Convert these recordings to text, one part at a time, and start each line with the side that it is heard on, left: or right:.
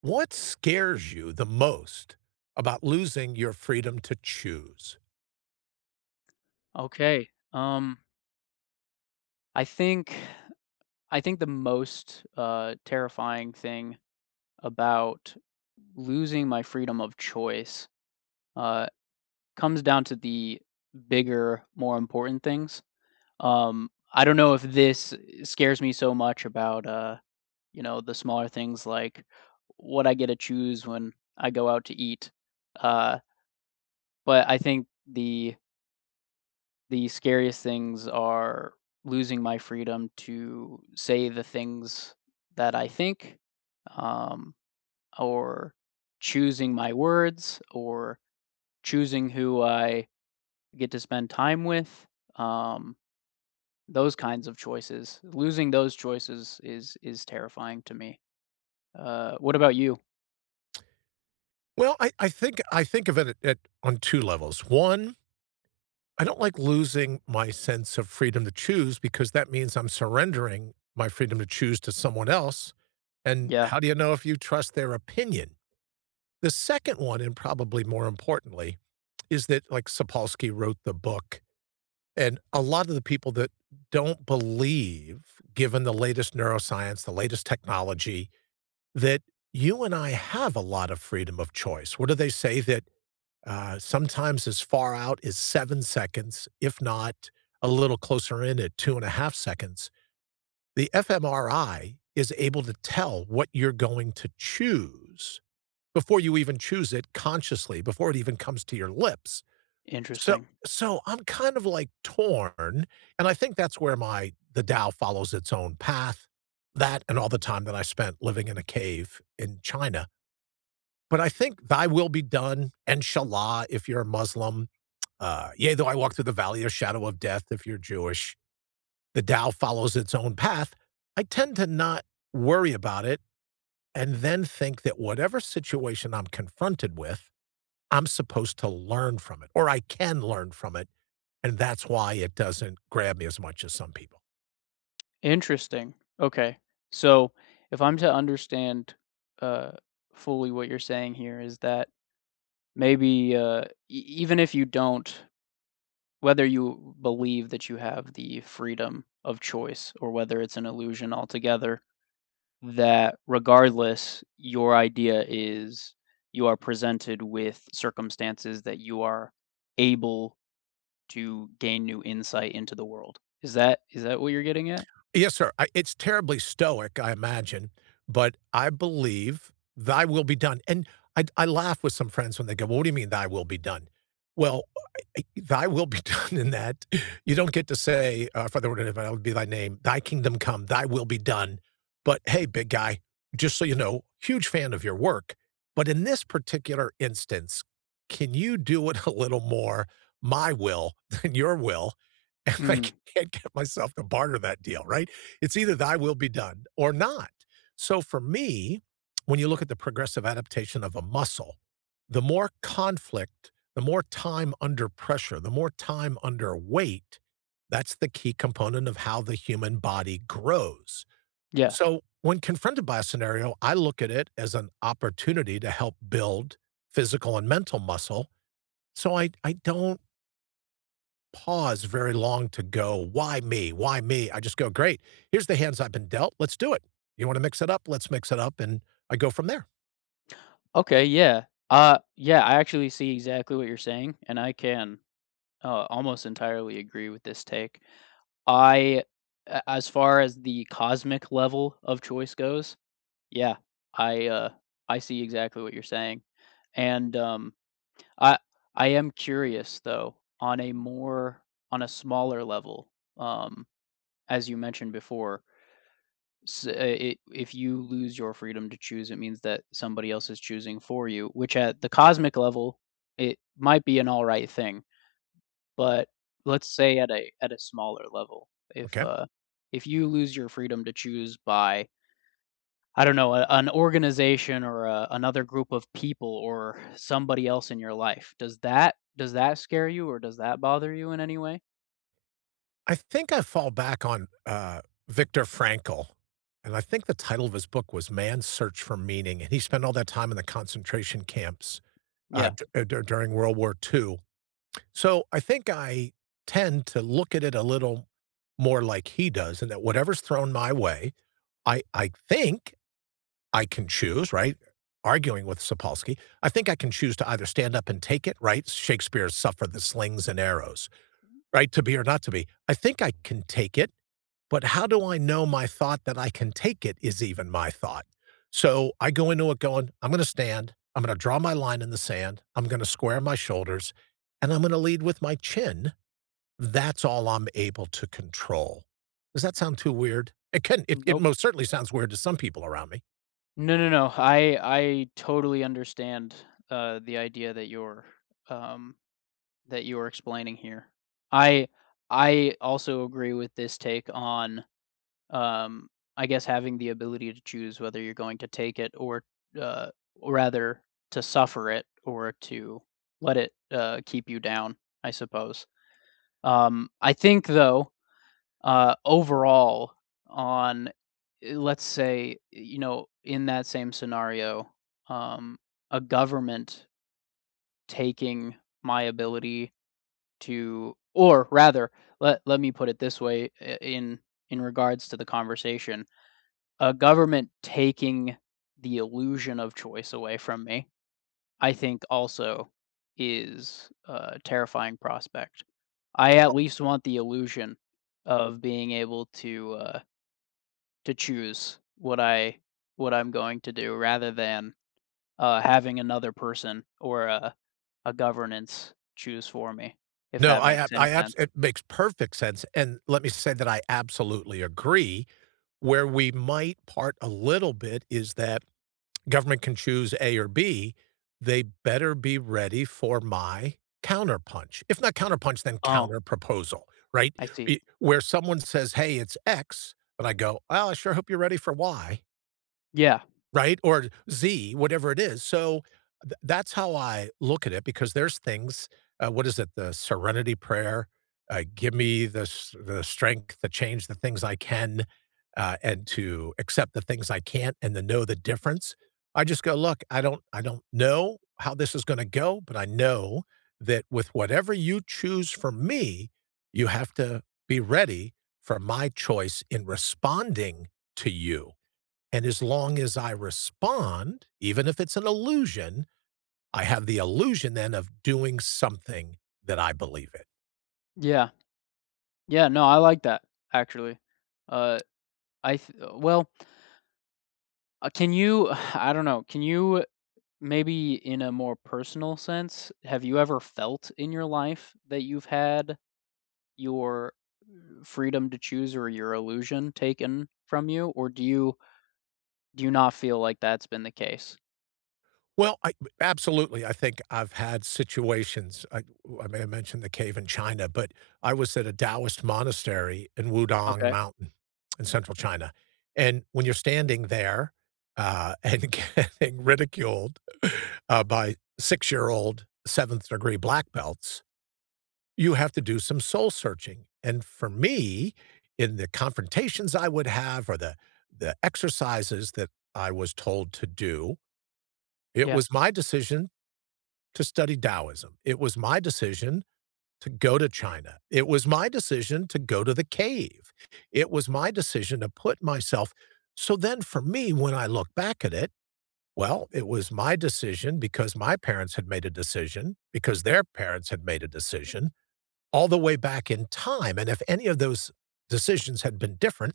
right: What scares you the most about losing your freedom to choose?
left: Okay. I think I think the most terrifying thing about losing my freedom of choice uh, comes down to the bigger, more important things. I don't know if this scares me so much about uh, the smaller things like what I get to choose when I go out to eat, uh, but I think the scariest things are losing my freedom to say the things that I think, um, or choosing my words, or choosing who I get to spend time with. Um, those kinds of choices, losing those choices is terrifying to me. What about you?
right: Well, I think of it at on two levels. One, I don't like losing my sense of freedom to choose because that means I'm surrendering my freedom to choose to someone else, and
left: Yeah,
right: how do you know if you trust their opinion? The second one, and probably more importantly, is that, like, Sapolsky wrote the book, and a lot of the people that don't believe, given the latest neuroscience, the latest technology, that you and I have a lot of freedom of choice. What do they say that sometimes as far out as 7 seconds, if not a little closer in at 2.5 seconds? The fMRI is able to tell what you're going to choose before you even choose it consciously, before it even comes to your lips. So,
left: interesting,
right: so, I'm kind of like torn, and I think that's where my the Tao follows its own path. That and all the time that I spent living in a cave in China, but I think thy will be done, Inshallah, if you're a Muslim. Yea, though I walk through the valley of shadow of death, if you're Jewish. The Tao follows its own path. I tend to not worry about it and then think that whatever situation I'm confronted with, I'm supposed to learn from it, or I can learn from it. And that's why it doesn't grab me as much as some people.
left: interesting. Okay, so if I'm to understand uh, fully what you're saying here, is that maybe, e even if you don't, whether you believe that you have the freedom of choice or whether it's an illusion altogether, that regardless, your idea is you are presented with circumstances that you are able to gain new insight into the world. Is that what you're getting at?
right: Yes, sir. I It's terribly stoic, I imagine, but I believe thy will be done, and I laugh with some friends when they go, "Well, what do you mean thy will be done?" Well, I thy will be done in that you don't get to say, "Father, whatever that would it be thy name, thy kingdom come, thy will be done." But hey, big guy, just so you know, huge fan of your work. But in this particular instance, can you do it a little more my will than your will? And I
left: Mm,
right: can't get myself to barter that deal, right? It's either thy will be done or not. So for me, when you look at the progressive adaptation of a muscle, the more conflict, the more time under pressure, the more time under weight, that's the key component of how the human body grows.
left: yeah.
right: So when confronted by a scenario, I look at it as an opportunity to help build physical and mental muscle. So I don't pause very long to go, "Why me? Why me?" I just go, "Great. Here's the hands I've been dealt. Let's do it. You wanna mix it up? Let's mix it up," and I go from there.
left: Okay, yeah. Yeah, I actually see exactly what you're saying, and I can, almost entirely agree with this take. I a as far as the cosmic level of choice goes, yeah, I, uh, I see exactly what you're saying, and, I I am curious, though, on a more on a smaller level, um, as you mentioned before, s I if you lose your freedom to choose, it means that somebody else is choosing for you, which at the cosmic level, it might be an alright thing. But let's say at a smaller level, if,
right: Okay?
left: uh, if you lose your freedom to choose by, I don't know, a an organization or a another group of people or somebody else in your life, does that scare you or does that bother you in any way?
right: I think I fall back on, Viktor Frankl, and I think the title of his book was Man's Search for Meaning, and he spent all that time in the concentration camps,
left: Yeah.
right: d dur during World War II. So, I think I tend to look at it a little more like he does and that whatever's thrown my way, I think I can choose, right? Arguing with Sapolsky, I think I can choose to either stand up and take it, right? Shakespeare's suffer the slings and arrows, right? To be or not to be. I think I can take it, but how do I know my thought that I can take it is even my thought? So I go into it going, I'm going to stand, I'm going to draw my line in the sand, I'm going to square my shoulders, and I'm going to lead with my chin. That's all I'm able to control. Does that sound too weird? It can, it
left: Nope.
right: most certainly sounds weird to some people around me.
left: No. I totally understand, the idea um, that you're explaining here. I I also agree with this take on um, I guess having the ability to choose whether you're going to take it, uh, or rather to suffer it or to let it keep you down, I suppose. I think though, overall, on let's say, you know, in that same scenario, um, a government taking my ability to, or rather, let me put it this way, in regards to the conversation, a government taking the illusion of choice away from me, I think also is a terrifying prospect. I at least want the illusion of being able to choose what I'm going to do rather than having another person or a governance choose for me, if
right: No,
left: that
right: I
left: makes
right: ab
left: any
right: I abs
left: sense.
right: it makes perfect sense, and let me say that I absolutely agree. Where we might part a little bit is that government can choose A or B. They better be ready for my counterpunch. If not counterpunch, then
left: Oh,
right: counterproposal, right?
left: I see.
right: E Where someone says, "Hey, it's X," and I go, "Well, I sure hope you're ready for Y,"
left: Yeah,
right: right? Or Z, whatever it is. So that's how I look at it because there's things. What is it? The Serenity Prayer. Give me the the strength to change the things I can, and to accept the things I can't, and to know the difference. I just go, look, I don't know how this is going to go, but I know that with whatever you choose for me, you have to be ready for my choice in responding to you, and as long as I respond, even if it's an illusion, I have the illusion then of doing something that I believe in.
left: yeah, yeah. No, I like that actually. Uh, I th- uh, well, can you I don't know, can you maybe in a more personal sense, have you ever felt in your life that you've had your freedom to choose or your illusion taken from you, or do you not feel like that's been the case?
right: Well, absolutely. I think I've had situations. I may have mentioned the cave in China, but I was at a Taoist monastery in Wudong
left: Okay.
right: Mountain in central China. And when you're standing there and getting ridiculed by 6-year-old seventh degree black belts, you have to do some soul searching. And for me, in the confrontations I would have or the exercises that I was told to do, it
left: Yeah.
right: was my decision to study Taoism. It was my decision to go to China. It was my decision to go to the cave. It was my decision to put myself. So then for me, when I look back at it, well, it was my decision because my parents had made a decision, because their parents had made a decision all the way back in time. And if any of those decisions had been different,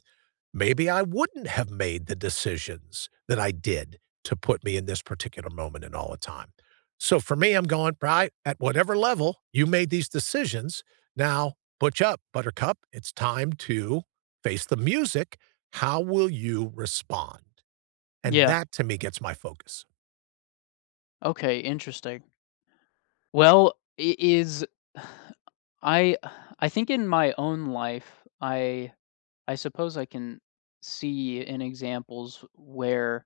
right: maybe I wouldn't have made the decisions that I did to put me in this particular moment and all the time. So for me, I'm going, right, at whatever level you made these decisions, now butch up, buttercup. It's time to face the music. How will you respond? And
left: Yeah.
right: that to me gets my focus.
left: Okay, interesting. Well, it is I I think in my own life, I suppose I can see in examples where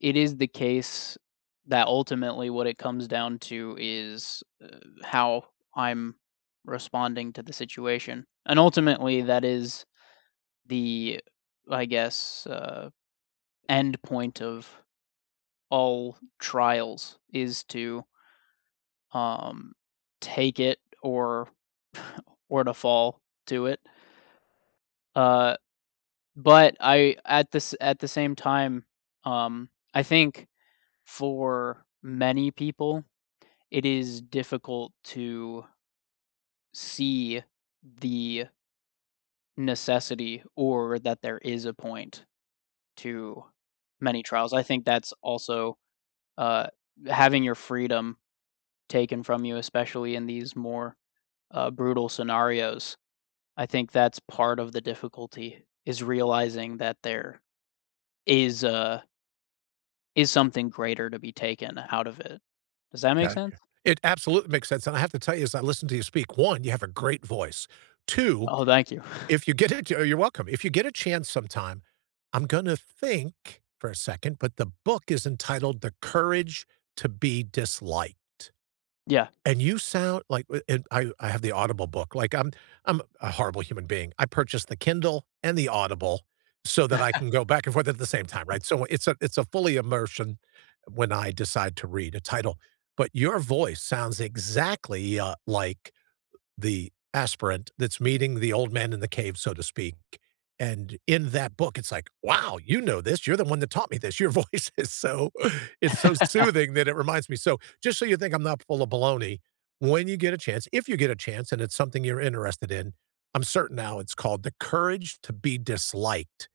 left: it is the case that ultimately what it comes down to is, how I'm responding to the situation, and ultimately that is the, I guess, end point of all trials is to, um, take it or or to fall to it. Uh, but I at this at the same time, um, I think for many people it is difficult to see the necessity or that there is a point to many trials. I think that's also uh, having your freedom taken from you, especially in these more brutal scenarios. I think that's part of the difficulty is realizing that there is uh, is something greater to be taken out of it. Does that make
right: Gotcha.
left: sense?
right: It absolutely makes sense. And I have to tell you, as I listen to you speak, one, you have a great voice. Two,
left: Oh, thank you.
right: If you get it oh, you're welcome. If you get a chance sometime, I'm gonna think for a second, but the book is entitled The Courage to Be Disliked,
left: Yeah.
right: and you sound like and I have the Audible book, like, I'm a horrible human being. I purchased the Kindle and the Audible so that I can go back and forth at the same time, right? So it's a fully immersion when I decide to read a title, but your voice sounds exactly, like the aspirant that's meeting the old man in the cave, so to speak. And in that book, it's like, wow, you know this. You're the one that taught me this. Your voice is so it's so
left: I
right: soothing that it reminds me. So just so you think I'm not full of baloney, when you get a chance, if you get a chance and it's something you're interested in, I'm certain now it's called The Courage to Be Disliked.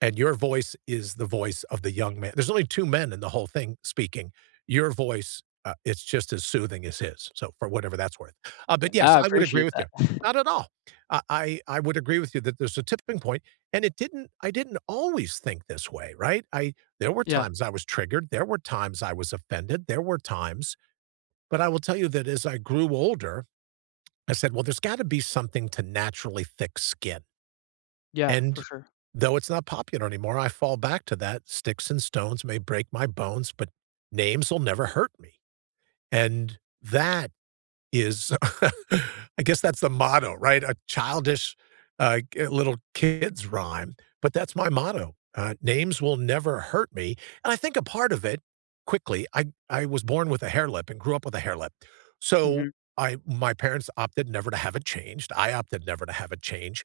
right: And your voice is the voice of the young man. There's only two men in the whole thing speaking. Your voice, it's just as soothing as his. So for whatever that's worth. But yes, I would agree
left: appreciate
right: with
left: that.
right: you. Not at all. I would agree with you that there's a tipping point, and it didn't I didn't always think this way, right? I There were
left: Yeah.
right: times I was triggered, there were times I was offended, there were times, but I will tell you that as I grew older, I said, "Well, there's gotta be something to naturally thick skin."
left: Yeah, for
right: And
left: sure.
right: though it's not popular anymore, I fall back to that, "Sticks and stones may break my bones, but names will never hurt me." And that is I guess that's the motto, right? A childish, g little kid's rhyme, but that's my motto. Names will never hurt me, and I think a part of it quickly, I was born with a hair lip and grew up with a hair lip. So,
left: Mhm.
right: I my parents opted never to have it changed. I opted never to have it changed,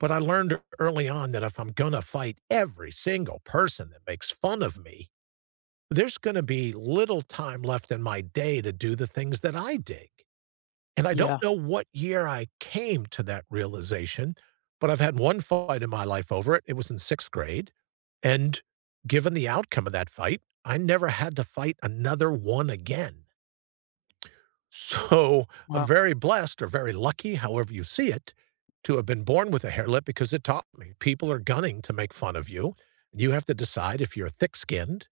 right: but I learned early on that if I'm gonna fight every single person that makes fun of me, there's gonna be little time left in my day to do the things that I dig. And I don't
left: Yeah.
right: know what year I came to that realization, but I've had one fight in my life over it. It was in sixth grade. And given the outcome of that fight, I never had to fight another one again. So I'm
left: Wow.
right: very blessed or very lucky, however you see it, to have been born with a hairlip because it taught me people are gunning to make fun of you. You have to decide if you're thick skinned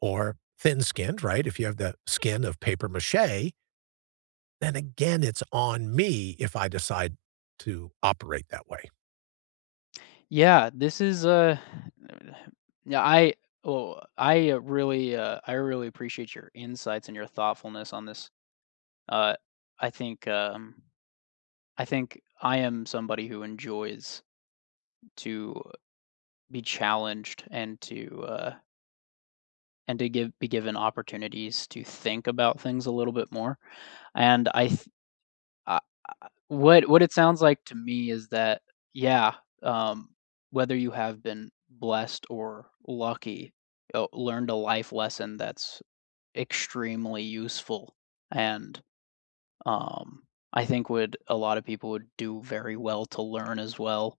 right: or thin skinned, right? If you have the skin of paper mache then again, it's on me if I decide to operate that way.
left: Yeah, this is, yeah, I well, I, really, I really appreciate your insights and your thoughtfulness on this. Uh, I think, I think I am somebody who enjoys to be challenged and to give be given opportunities to think about things a little bit more, and I what it sounds like to me is that, yeah, um, whether you have been blessed or lucky, learned a life lesson that's extremely useful and um, I think would a lot of people would do very well to learn as well.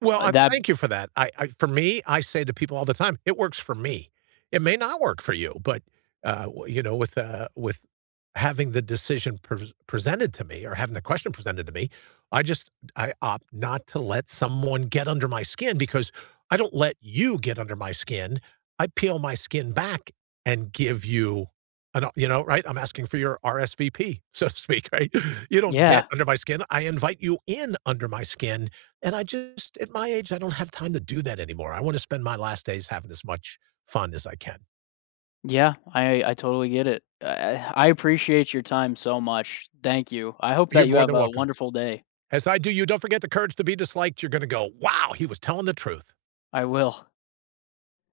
right: Well, I
left: That
right: thank you for that. I for me, I say to people all the time, "It works for me." It may not work for you, but, w with having the decision presented to me or having the question presented to me, I just I opt not to let someone get under my skin because I don't let you get under my skin. I peel my skin back and give you an you know, right? I'm asking for your RSVP, so to speak, right? You don't get
left: Yeah,
right: under my skin. I invite you in under my skin and I just, at my age, I don't have time to do that anymore. I want to spend my last days having as much fun as I can.
left: yeah, I totally get it. I appreciate your time so much. Thank you. I hope
right: You're
left: that you
right: more
left: have
right: than
left: a
right: welcome.
left: wonderful day.
right: As I do you, don't forget the courage to be disliked. You're going to go, wow, he was telling the truth.
left: I will.